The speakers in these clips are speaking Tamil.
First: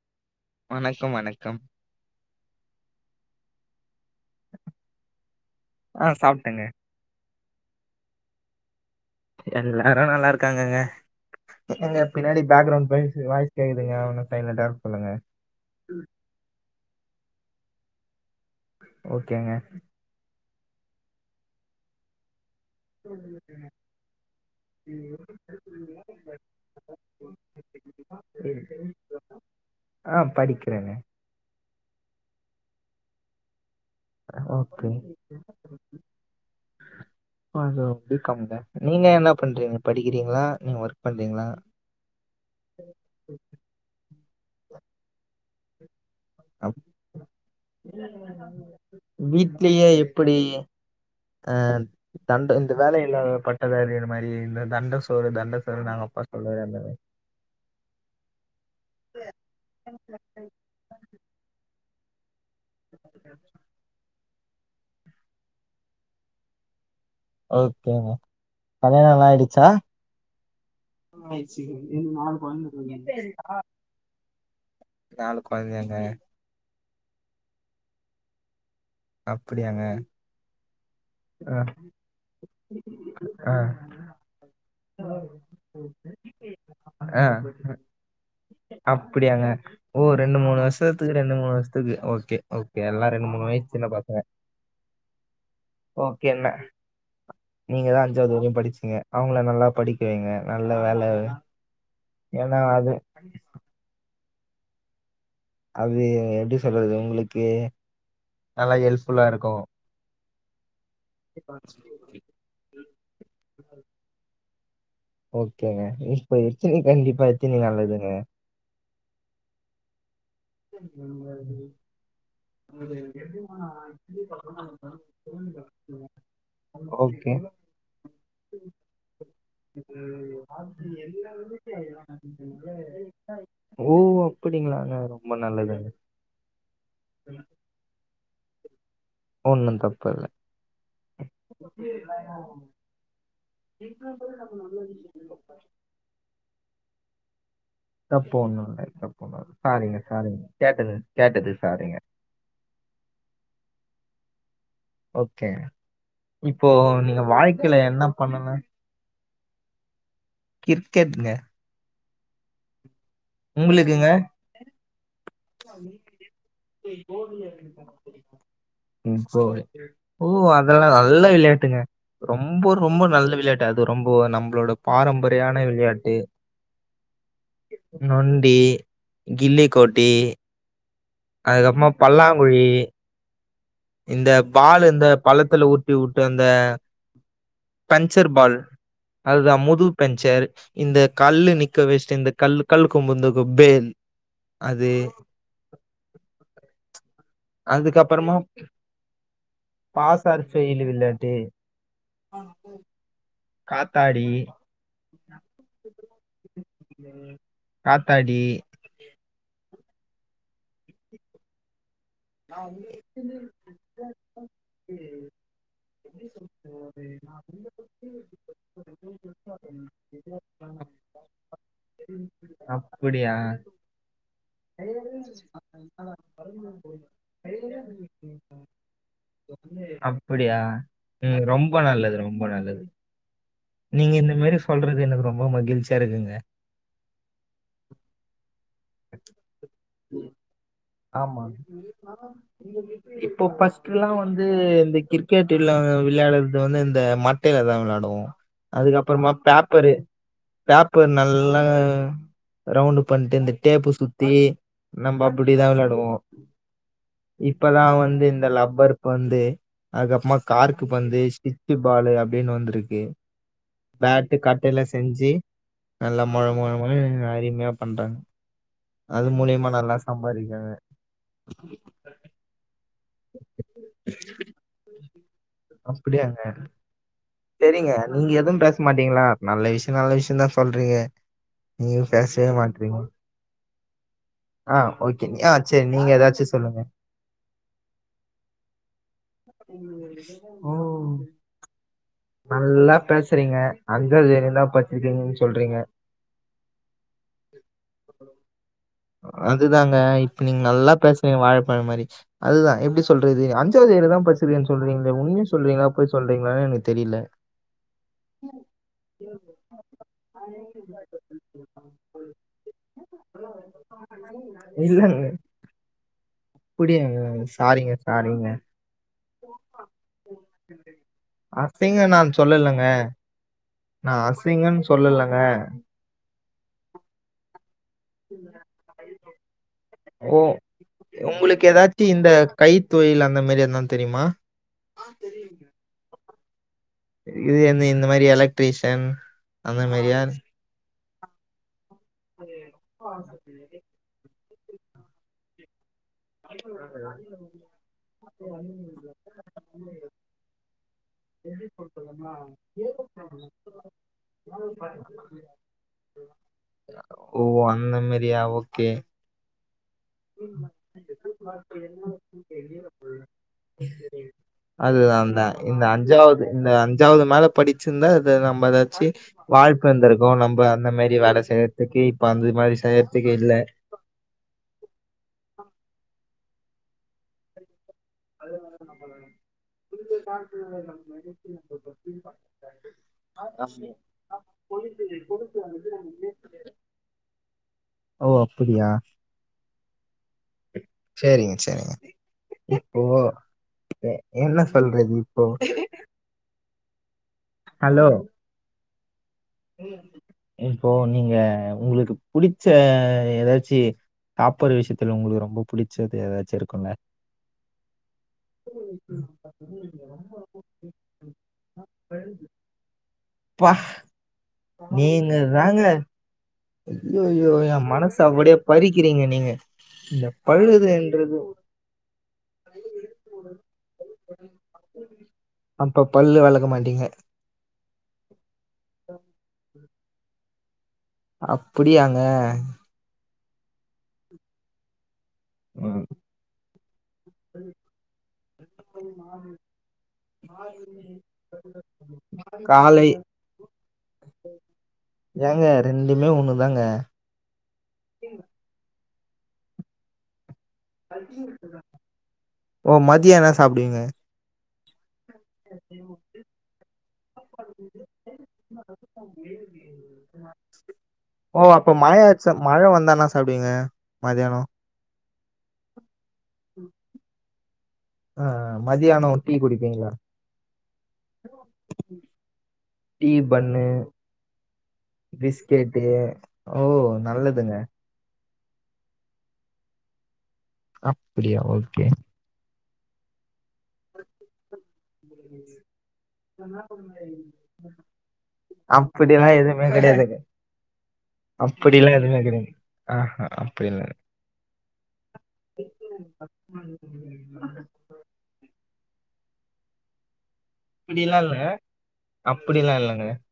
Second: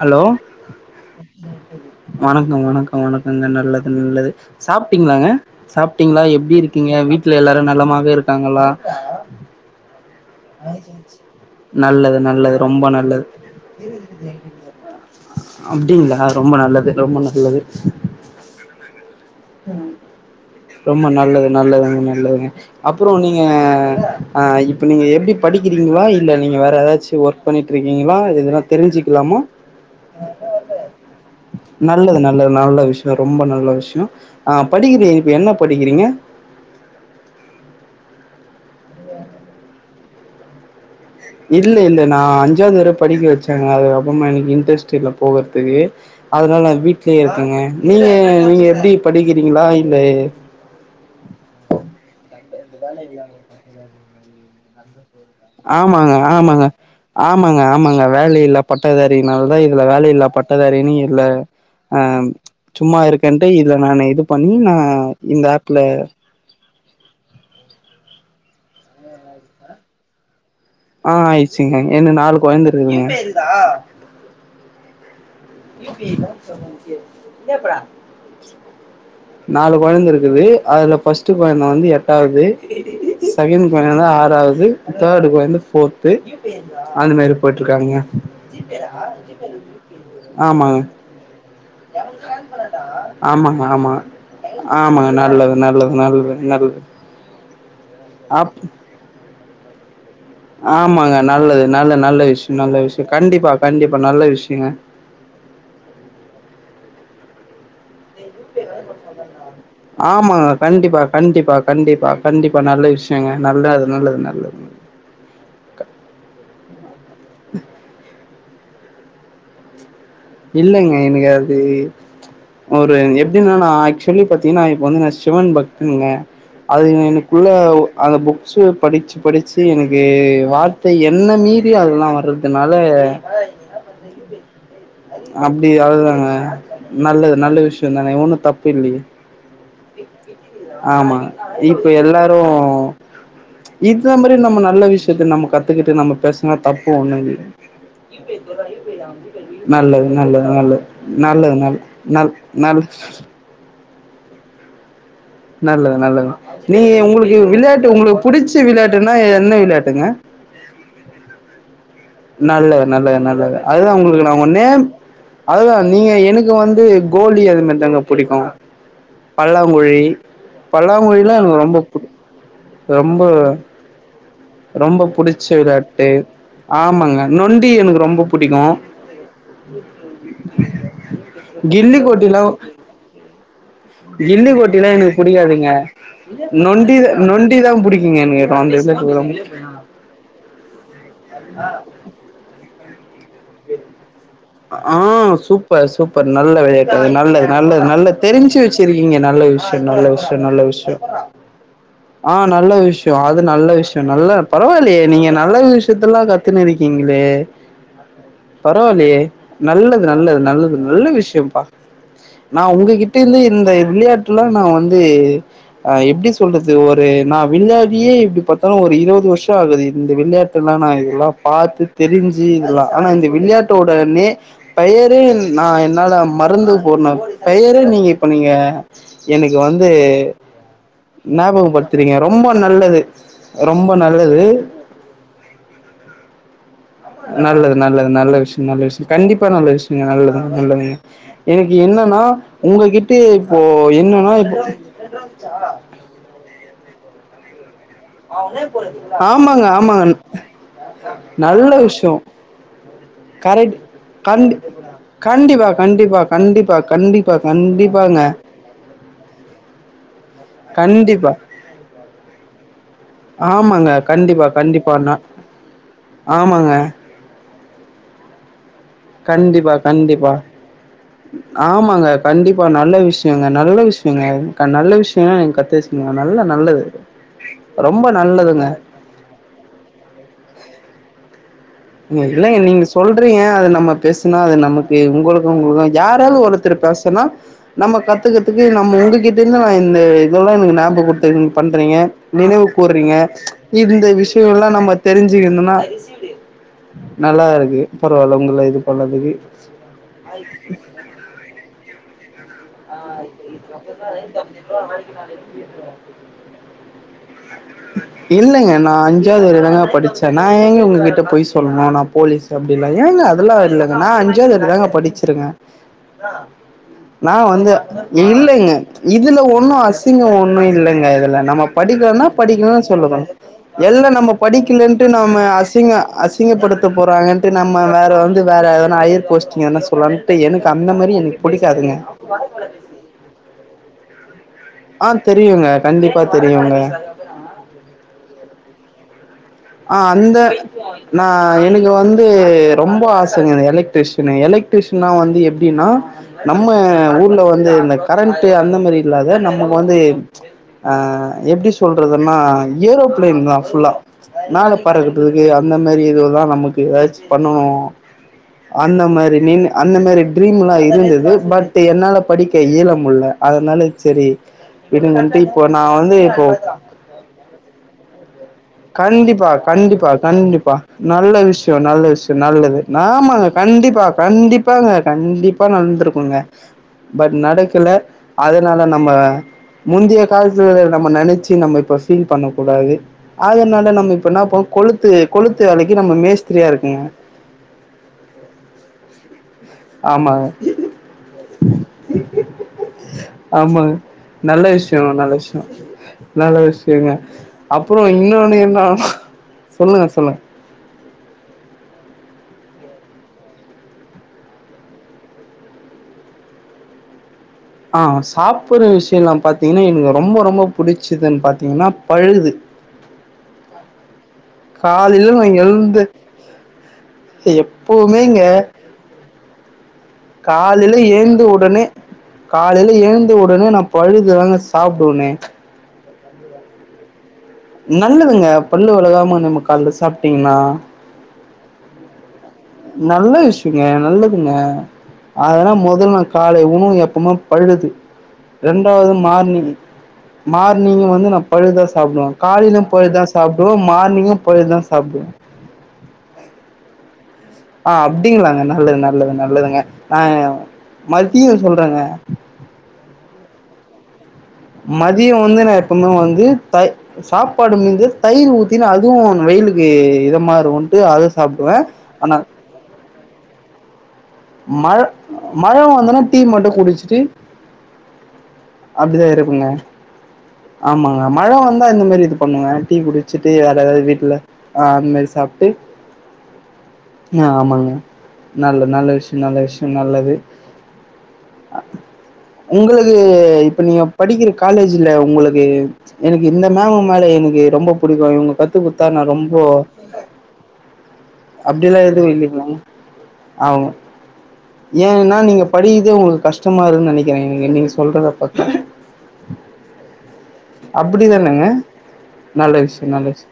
ஹலோ. வணக்கம் வணக்கம் வணக்கோ, வணக்கோ வணக்கோ. அந்த நல்லது, நல்லது சாப்டீங்களாங்க. ஆ சாப்பிட்டிங்களா, எப்படி சாப்ட்டேங்க இருக்கீங்க வீட்டு. ட்ல எல்லாரு நலமாவே இருக்காங்களா எல்லப் எல்லா நல்லா இருக்காங்கங்க எங்க நல்லது பின்னாடி நல்லது ரொம்ப பேக்ரவுண்ட் பய்ஸ் நல்லது வாய்ஸ் கேக்குதுங்க உங்க சைலட் ஆஃப் பண்ணுங்க அப்டிங்களா ரொம்ப நல்லது ரொம்ப நல்லது ஓகேங்க ரொம்ப நல்லது நல்லதுங்க நல்லதுங்க அப்புறோ நீங்க ஆ இப்ப நீங்க எப்டி படிக்கிறீங்களா இல்ல நீங்க வேற ஏதாச்சு ஒர்க் பண்ணிட்டு இருக்கீங்களா இதென்னா தெரிஞ்சுக்கலாமா ஆ படிக்கிறேங்க நல்லது நல்லது நல்ல விஷய தா ரொம்ப நல்ல விஷய ஆ ஓகே படிக்கிறே என்ன படிக்கிறீங்க அது பி காம் ங்க நீங்க என்ன பண்றீங்க படிக்கிறீங்களா நீங் ஒர்க் பண்றீங்களா இல்ல இல்ல நா அஞ்சாவது வர படிக்க வச்சேங்க அதுக்கப் ப்றமா எனக்கு இன்ட்ரஸ்ட் இல்ல போகறதுக்கு அதனால அப் வீட்லயே இருக்குங்க நீங்க நீங்க எப்டி படிக்கிறீங்களா வீட்லயே இல்ல எப்படி அ தண்ட இந்த வேல இல்லாத பட்டதாரிறு மாரி தண்ட சோறு தண்ட சோறு நாங்க ஆமாங்க அப்பா சொல்லுவாரு ஆமாங்க அந்த மாரி ஆமாங்க ஆமாங்க வேல இல்லா பட்டதாரினால தா இதுல வேல இல்லா பட்ட அதுஅறினு இல்ல ஆ சும்மா இருக்கேன்ட்டு இதுல நானு இது பண்ணி நா இந்த ஆப்ல ஓகேங்க கல்யாணோலா ஆயிடுச்சா ஆ ஆயிடுச்சுங்க இன்னு எனக் நாலு நாளூ கொழந்த கொழந்தருக்குங்க இருக்குங்க நாலு கொழந்தையாங்க [inaudible] எப்றா [unintelligible] நாலு அப்டியாங்க கொழந்த இருக்குது அதுல ஃபஸ்ட் ஆ கொழந்த வந்து எட்டாவது ஆ செகண்ட் கொழந்த ஆறாவது தேர்டு கொழந்த ஃபோர்த்து அந்த ஆ மாரி போயிட்டு இருக்காங்க அப்டியாங்க ரெண்டு மூணூ ஆமாங்க வருஷத்துக்கு ரெண்டு முணூ டுத்தது ஓகே ஓகே எல்லா ரெண்டு மூணு ஆமாங்க வயசு சின்ன ஆமா பசங்க ஆமாங்க நல்லது நல்லது நல்லது நல்லது நீங்கதா அஞ்சாவது அப் வரையு படிச்சிங்க அவுங் நல்லா படிக் ஆமாங்க நல்லது நல்ல நல்ல விஷயோ ஏன்னா நல்ல அது விஷயோ கண்டிப்பா கண்டிப்பா நல்ல விஷயோ சரிங்க அது எப்டி சொல்றது உங்களுக்கு நல்லா ஹெல்ப்ஃபுல்லா இருக்கு ஆம் மா கண்டிப்பா கண்டிப்பா கண்டிப்பா கண்டிப்பா நல்ல விஷயங்க நல்ல அது நல்லது நல்லது ஓகேங்க இப்பயத்தி கண்டிப் இப்பத்தினி நல்லதுங்க இல்லைங்க எனக்கு அது ஒரு எப்டின்னா நா ஆக்சுவலி பாத்தீங்கன்னா இப்ப வந்து நா சிவன் பக்தங்க அது ஓகே எனக்குள்ள அந்த புக்ஸ்சு படிச்சு படிச்சு எனக்கு வார்த்தை என்ன மீறி அதெல்லா வர்றதுனால ஓ அப்படிங்களாங்க ரொம்ப அப்டி நல்லதுங்க அதுதாங்க நல்லது நல்ல விஷய தானே ஒண்ணு தப்பு இல்லையே ஒன்னும் தப்பு இல்ல [inaudible] ஆமா இப்ப எல்லாரு இந்த மாரி நம்ம நல்ல விஷயத்த நம்ம கத்துக்கிட்டு நம்ம பேசுனா தப்பு ஒண்ணு [unintelligible] தப்பு ஒன்னும் இல்ல தப்பு ஒன்னும் இல்ல சாரிங்க நல்லது சாரிங்க நல்லது நல்லது கேட்டது கேட்டது நல்லது சாரிங்க நல்ல ந நல் ஓகே நல்லது நல்லது இப்போ நீ நீங்க உங்களுக்கு வாழ்க்கையில விளையாட்டு என்ன உங்களுக்கு புடிச்ச பண்ணணும் விளையாட்டுன்னா என் என்ன விளையாட்டுங்க கிரிக்கெட்ங்க நல்லது நல்லது நல்லது அதுதா உங்களுக்கு நா ஒன்னே அதுதா நீங்க உங்களுக்குங்க எனக்கு வந்து கோழி அது மாதிரி தாங்க பிடிக்கு ம், இப்போ பல்லாங்குழி ஓ அதெல்லாம் நல்ல பல்லாங்குழிலா எனக்கு விளையாட்டுங்க. ரொம்ப புடி ரொம்ப, ரொம்ப நல்ல விளையாட்டு அது ரொம்ப நம்மளோட ரொம்ப புடிச்ச பாரம்பரியான விளாட்டு விளையாட்டு. ஆமாங்க நொண்டி எனக் நொண்டி கில்லிக்கோட்டி கில்லி கோட்டிலா இந்த பால் எல்லுக்கோட்டில்லா இந்த எனக்கு பள்ளத்துல புடிக்காதுங்க உருட்டி உட்டு அந்த நொண்டி த நொண்டி தா புடிக்குங்க எனக்கு அந்த இத்துழ அதா முது பஞ்சர் இந்த கல்லு நிக்க வெச்ட் இந்த கல்லு கழுகொம்பந்த ஆ சூப்பர் சூப்பர் நல்ல விளையாட்டுது நல்லது நல்லது நல்ல அதுக்கப்புறமா தெரிஞ்சு வச்சு இருக்கீங்க நல்ல விஷயம் நல்ல பாஸ் ஆர் விஷயம் நல்ல ஃபெயில் விஷயம் விளையாட்டு. ஆஹ் நல்ல விஷயம் அ நல்ல விஷயம் காத்தாடி. நல்ல பரவில்லையே நீங்க நல்ல விஷயத்தல்லாம் கத்துன்னு இருக்கீங்களே காத்தாடி. பரவில்லையே நல்ல நல்லது நல்லது நல்ல விஷயம்ப்பா நா நான் உங்களுக்கு உங்ககிட்ட எப்டி இருந்து இந்த சொல்றது விளையாட்டுல்லாம் நான் வந்து அஹ் எப்படி சொல்றது இது ஒரு நான் விளையாடியே இப்படி பார்த்தாலும் ஒரு இருபது வருஷம் ஆகுது இந்த விளையாட்டுல்லாம் நான் இதெல்லாம் பார்த்து தெரிஞ் ஜி இதல்லா ஆனா இந்த அப்புடியா விளையாட்டோடனே பெயரு நா என்னால மறந்து போன பெயர நீங்க இப்ப நீங்க எனக்கு வந்து அப்படியா உம் ரொம்ப நல்லது ரொம்ப நல்லது ரொம்ப நீங்க இந்த நல்லது மாரி சொல்றது எனக்கு ரொம்ப மகிழ்ச்சியா இருக்குதுங்க நல்லது நல்லது நல்ல விஷயம் நல்ல விஷயம் கண்டிப்பா நல்ல விஷயங்க நல்லது நல்லதுங்க ஆமா எனக்கு என்னன்னா உங்ககிட்ட இப்போ பிரஸ்ட்லாம் என்னன்னா வந்து இப்ப இந்த கிரிக்கெட் விளையாடுறது வந்து இந்த மட்டையில தா விளையாடனு அதுக்கப்புறமா ஆமாங்க ஆமாங்க பேப்பரு-பேப்பரு நல்லா நல்ல விஷயோ ரவுண்டு பண்ட்டு இந்த கரெக்ட் டேப்பு சுத்தி கண்டி நம்ப அப்படி தா கண்டிப்பா விளாடுவோ கண்டிப்பா கண்டிப்பா கண்டிப்பா இப்பதா கண்டிப்பாங்க வந்து இந்த லப்பர் பந்து அதுக்கப்புறமா கார்கு வந்து கண்டிப்பா ஸ்டிச்சு பாலு அப்படின்னு வந்திருக்கு ஆமாங்க பேட்டு கண்டிப்பா கட்டையில கண்டிப்பானா செஞ்சு நல்லா மொழ மொழ ஆமாங்க மொழனு அருமையா பண்றாங்க அது மூலியமா கண்டிப்பா கண்டிப்பா சம்பாதிக்கிறாங்க ஆமாங்க கண்டிப்பா நல்ல விஷயங்க நல்ல விஷயங்க நல்ல விஷயலாம் நீங்க கத்து வச்சுகலா நல்ல நல்லது சரிங்க ரொம்ப நீங்க எதுவு நல்லதுங்க பேச மாட்டீங்களா நல்ல விஷய நல்ல விஷய தா சொல்றீங்க நீங்க பேசவே இல்லங்க நீங்க மாட்றீங்க சொல்றீங்க அது நம்ம பேசுனா அது ஆ நமக்கு ஓகே ஆ உங்களுக்கும் செரி உங்களுக்கும் நீங்க யாராவது ஏதாச்சும் ஒருத்தர் சொல்லுங்க பேசனா நம்ம கத்துக்கதுக்கு நம்ம உங்ககிட்ட இருந்து நா இந்த இதெல்லா ஓ எனக்கு ஞாபம் கொடுத்தத பண்றீங்க நினைவு நல்லா கூறீங்க பேசுறீங்க இந்த அஞ்சாவது விஷய வரையும் எல்லா தான் நம்ம படிச்சிருக்கீங்கன்னு தெரிஞ்சிக்கணும்னா சொல்றீங்க நல்லா இருக்கு பரவாயில்ல உங்கள இது [unintelligible] அதுதாங்க இப்ப நீங்க நல்லா பேசுறீங்க வாழப்பழ மாரி அதுதான் எப்படி சொல்றது அஞ்சாவது வரைக்கு தா படிச்சிருக்கீங்கன்னு சொல்றீங்களே உண்மைய சொல்றீங்களா பொய் சொல்றீங்களானே எனக்கு தெரில இல்லைங்க நா அஞ்சாவது வரைக்கு தாங்க படிச்சே நா ஏங்க உங்ககிட்ட பொய் சொல்லணு நா போலீஸ் அப்டிலா ஏங்க அதெல்லா இல்ல நா அஞ்சாவது வரைக்கு தாங்க இல்லங்க படிச்சிருக்க அப்டியாங்க நா வந்து சாரிங்க சாரிங்க இல்லைங்க இதுல ஒண்ணு அசிங்க ஒண்ணு இல்லைங்க இதுல நம்ம அசிங்க படிக்கலனா நான் படிக்கலனா சொல்லலங்க சொல்லனு எல்லா நான் நம்ம அசிங்கன்னு படிக்கலன்ட்டு சொல்லலங்க நாம அசிங்க அ சிங்கப்படுத்த போறாங்கண்ட்டு நா நாம வேற வந்து வேற எதனா யர் போஸ்ட் [inaudible] ஓ உங்களுக்கு ஏதாச்சும் இந்த கைத்தொழில் அந்த மாதிரி எ தெரியுமா ஆஹ் தெரியுங்க கண்டிப்பா இப்ப தெரியுங்க இது என்ன இந்த மாதிரி எல பிரிஷன் ஆஹ் அந்த ந எனக்கு வந்து ரொம்ப ஆசை எலக்ட்ரீஷன் எலக்ட்ரிஷியன் வந்து அப்படினா நம்ம ஊர்ல வந்து இந்த கரண்ட் அந்த மாதிரி இல்லாத நமக்கு வந்து ஆஹ் எப்படி சொல்றதுன்னா ஏரோபிளைன் தான் ஃபுல்லா நாளை பறக்கக்கு அந்த மாதிரி இதுல்லாம் நமக்கு ஏதாச்சும் ஓ! பண்ணணும் அந்த மாரியா? ஓகே. அந்த மாதிரின் அந்த மாதிரி ட்ரீம் எல்லாம் பட் என்னால படிக்க யலமுல அதனால சரி அதுதான் விடுங்கன்ட்டு அதான். இப்போ இந்த நான் வந்து இப்போ சின்ன ந்த கண்டிப்பா கண்டிப்பா நம்ப கண்டிப்பா அந்த மாரி நல்ல வேல விஷயம் செய்யறதுக்கு, நல்ல இப்ப விஷயம் அந்த மாரி நல்லது செய்யறதுக்கு இல்ல. ஆமாங்க கண்டிப்பா கண்டிப்பாங்க கண்டிப்பா நந்திருக்கும் ங்க பட் நடக்கல அதனால ஆமா. நம்ம முந்தைய காலத்து நம்ம நினைச்சு நம்ம இப்ப ஃபீல் பண்ண கூடாது அதனால நம்ம இப்பனாபோம் கொளுத்து கொளுத்து வேலைக்கு நம்ம மேஸ்திரியா இருக்குங்க ஓ அப்படியா ஆமா சரிங்க சரிங்க இப்போ ஆமாங்க. என்ன நல்ல சொல்றது இப்போ இருங்க ஹலோ அப்புறம் இன்னொன்னு என்ன சொல்லுங்க சொல்லுங்க இப்போ நீங்க உங்களுக்கு புிடிச்ச ஏதாச்சு சாப்பாடுற விஷயத்துல உங்களுக்கு ரொம்ப பிடிச்சது ஏதாச்சும் இருக்கும்ல ஆஹ் சாப்பிடுற விஷயம்ல்லாம் பாத்தீங்கன்னா எனக்கு ரொம்ப ரொம்ப புிடிச்சதுன்னு பாத்தீங்கன்னா பழுது ஹக கால இல்லை ந எழுந்து ஐயோ என் மனசு எப்பவுமே இங்க அப்படியே பறிக்கிறீங்க நீங்க இந்த காலையில பழுதுன்றது ஏழுந்து உடனே காலையில ஏழுந்த உடனே நான் பழுதுதாங்க சாப்பிடுவேனே அப்ப பல்லு வளர்க்க மாட்டீங்க நல்லதுங்க பல்லு வழகாம நம்ம கால் சாப்பிட்டீங்கனா அப்படியாங்க நல்ல விஷயங்க நல்லதுங்க அதனா முதல்ல நான் காலை உணவு எப்பவுமே பழுது இரண்டாவது மார்னிங் மார்னிங்க வந்து நான் பழுதுதான் சாப்பிடுவேன் காலையிலும் காலை பொழுதுதான் சாப்பிடுவோன் மார்னிங்கும் பொழுதுதான் சாப்பிடுவோன் ஏங்க ரெண்டுமே ஒண்ணுதாங்க ஆஹ் அப்படிங்களாங்க நல்லது நல்ல நல்லது நல்லதுங்க நா மத்தியும் சொல்றங்க ன சாப்பிடுவீங்க மது கீழ உழுந்து நா அப்பமா வந்து நான் சாப்பாடு மந்த தயிர் ஊ நா [inaudible] அதுவும் வெயிலுக்கு இதமா இருக்கும்ன்ட்டு அதுவும் சாப்பிடுவேன் ஆனா அப்படிங்க மழை மழை வந்தன்னா டீ மட்டு குடிச்சுட்டு ஆ அப்படிதான் மதியானம் டீ இருக்குங்க குடிப்பீங்களா ஆமாங்க மழை வந்தா அந்த மாதிரி இது பண்ணுங்க டீ குடிச்சுட்டு வேற எதாவது வீட்டுல ஆஹ் அந்த மாதிரி சாப்பிட்டு பிஸ்கெட்டு ஓ ஆஹ் நல்லதுங்க ஆமாங்க நல்ல நல்ல விஷய நல்ல விஷயம் நல்லது அப்படியா ஓகே உங்களுக்கு இப்ப நீங்க படிக்கிற காலேஜ் இல்ல உங்களுக்கு எனக்கு இந்த மேம் மேல எனக்கு ரொம்ப பிடிக்கும் இவங்க கத்து குடுத்தா நான் அப்டிலா ரொம்ப எதுவுமே கெடையாதுங்க அப்படியெல்லா அப்டிலா எது எதுவுமே இல்லைங்களா கெடையாது ஆஹா ஆங் அப்டிலா ஏன்னா நீங்க படிது உங்களுக்கு கஷ்டமா இருன்னு நினைக்கிறே நீங்க சொல்றத பாத்த அப்படிலாம் இல்லை அப்டிதானங்க நல்ல அப்படிலாம் விஷயோ இல்லைங்க நல்ல விஷயோ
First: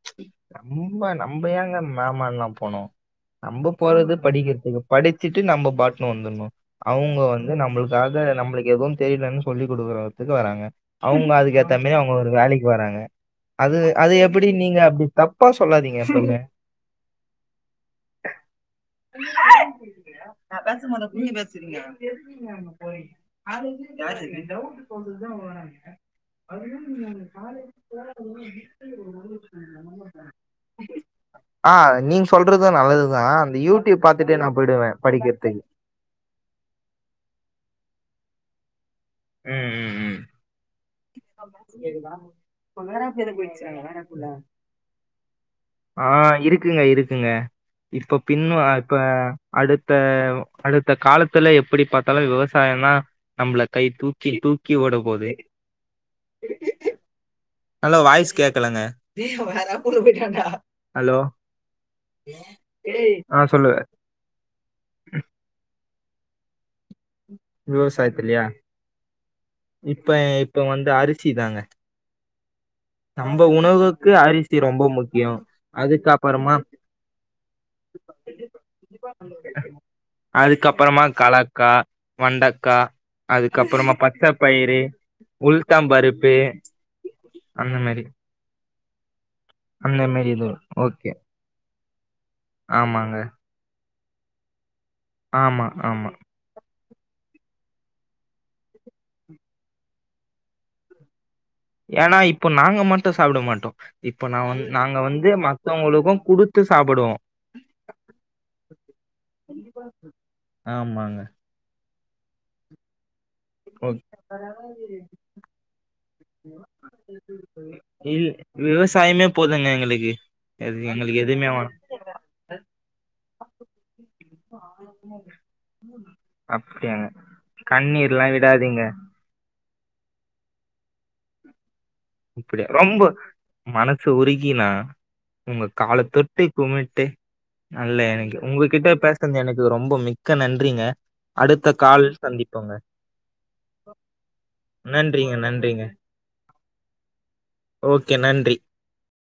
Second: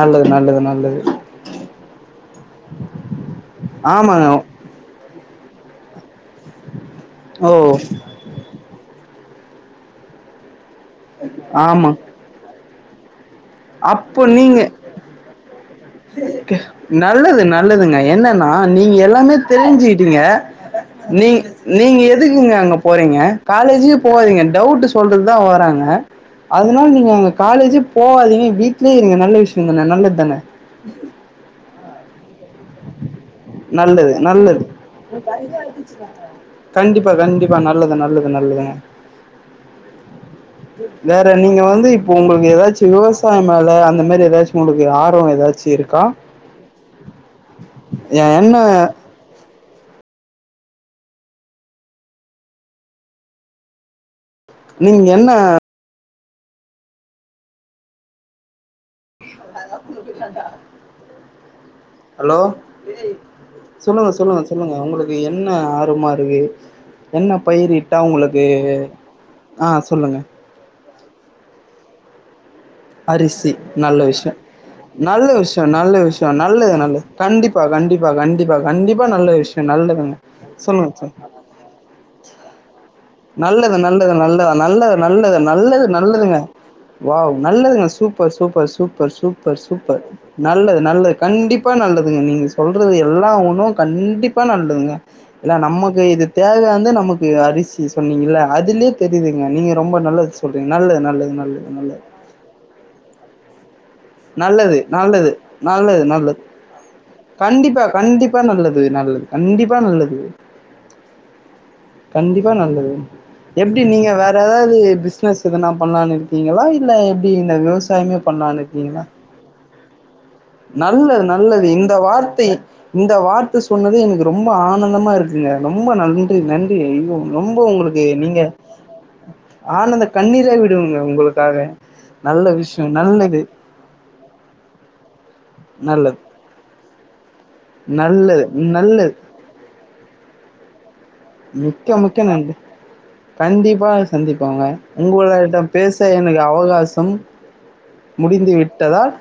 நல்லது நல்லது நல்லது நம்ம நம்ம ஏங்க மேமான்ல்லாம் போனோம் நம்மப போறது ஆமாங்க படிக்கிறதுக்கு படி சட்டு வந்துணும் அவங்க ஓ வந்து நம்மளுக்காக நம்மளுக்கு எதுவும் தெரியலன்னு சொல்லி் கொடுக்குறதுக்கு வராங்க அவங்க அது த்தே ஆமா அவங்க ஒரு வேலைக்கு வராங்க அது அது அப்போ எப்படி நீங்க அப்படி தப்பா சொல்லாதீங்க எப்பவுமே நல்லது நல்லதுங்க என்னன்னா நீங்க எல்லாமே தெரிஞ்சுட்டீங்க நீ நீங்க எதுக்குங்க அங்க போறீங்க காலேஜியெ போவாதீங்க டவுட் சொல்றதுதா வறாங்க அதனால நீங்க அங்க காலேஜு போவாதீங்க வீடலயே இருங்க நல்ல விஷய தானே நல்லதுதாங்க ஆஹ் நீங்க சொல்றது நல்லதுதான் அந்த யூடியூப் நல்லது பார்த்துட்டு நான் நல்லது போயிடுவேன் படிக்கிறதுக்கு கண்டிப்பா கண்டிப்பா நல்லது நல்ல நல்லது நல்லது ம் ம் ம் வேற நீங்க வந்து இப்போ உங்களுக்கு ஏதாச்சு விவசாயொ மேல அந்த மாதிரி ஏதாச்சும் உங்களுக்கு ஆர்வொ ஏதாச்சு இருக்கா இப்போ என்ன பின்ணுஅ இப்ப அடுத்த அடுத்த காலத்துல எப்படி பார்த்தாலும் விவசாயம்தான் நம்மள கை தூக்கி தக்கி தூக்கி ஓட நீங்க போது என்ன இ நல்ல வாய்ஸ் ஹலோ ஹலோ ஆ சொல்லு சொல்லுங்க சொல்லுங்க சொல்லுங்க உங்களுக்கு என்ன ஆவமாறு [unintelligible] என்ன பயிரிட்டா உங்களுக்கு விவசாயத்துலயா ஆஹ் சொல்லுங்க இப்ப இப்ப வந்து அரிசி தாங்க நம்ம அரிசி நல்ல உணவுக்கு விஷயம் அரிசி ரொம்ப நல்ல முக்கியம் விஷயம் நல்ல விஷயம் அதுக்கப்புறமா நல்லது நல்லது கண்டிப்பா கண்டிப்பா கண்டிப்பா கண்டிப்பா நல்ல விஷயம் நல்லதுங்க அதுக்கப்புறமா சொல்லுங்க கலக்கா வெண்டக்கா நல்லது அதுக்கப்புறமா நல்லது பச்ச நல்லதுா பயிறு நல்லது நல்லது நல்லது உளுத்தம் பருப்பு நல்லதுங்க அந்த நல்ல மாரி சூப்பர் சூப்பர் சுப்பர் சுப் சூப்பர் அந்த மாரி இது நல்லது ஓகே நல்லது கண்டிப்பா நல்லதுங்க நீங்க சொல்றது ஆமாங்க எல்லாம் ஒண்ணும் கண்டிப்பாக கண்டிப்பா நல்லதுங்க இல்ல ஆமா நமக்கு ஆமா இது தேவையான்து நம் நமக்கு அரிசி சொன்னீங்க அதுலயே தெரியுதுங்க நீங்க ரொம்ப நல்லது சொல்றீங்க நல்லது நல்லது நல்லது நல்லது ஏன்னா இப்போ நாங்க மட்டும் சாப்பிட மாட்டோம் [unintelligible] வந்து நல்லது நாங்க வந்து நல்லது நல்லது மத்தவங்களுக்கும் நல்லது குடுத்து சாப்பிடுவோம் கண்டிப்பா கண்டிப்பா நல்லது நல்லது கண்டிப்பா நல்லது ஆமாங்க கண்டிப்பா நல்லது எப்படி ஓ நீங்க வேற ஏதாவது பிசினஸ் எதுனா பண்ணலான்னு இருக்கீங்களா இல்ல எப்படி இந்த விவசாயமே பண்ணலான்னு இருக்கீ சாயமே போதுங்க எங்களுக்கு எது எங்களுக்கு நல்லது எதுவுமே நல்லது வேணா இந்த வார்த்தை இந்த வார்த்தை சொன்னது எனக்கு ரொம்ப ஆனந்தமா இருக்குங்க ரொம்ப நன்றி நன்றி அப்டியாங்க ஐயோ ரொம்ப உங்களுக்கு கண்ணீர்லா நீங்க விடாதீங்க ஆனந்த கண்ணீரை விடுவங்க உங்களுக்காக நல்ல அப்படியா விஷயம். ரொம்ப நல்லது மனசு உருக்கினா உங்க கால நல்லது தொட்டி குமிட்டு டெ நல்லது நல்லது எனக்கு ரொம்ப மிக்க நன்றிங்க அடுத்த மிக்க கால் மிக்க நன்றி சந்திப்போங்க கண்டிப்பா சந்திப்பங்க நன்றிங்க உங்களிட்டம் நன்றிங்க பேச எனக்கு அவகாச சம் ஓகே நன்றி முடிந்து விட்டதால்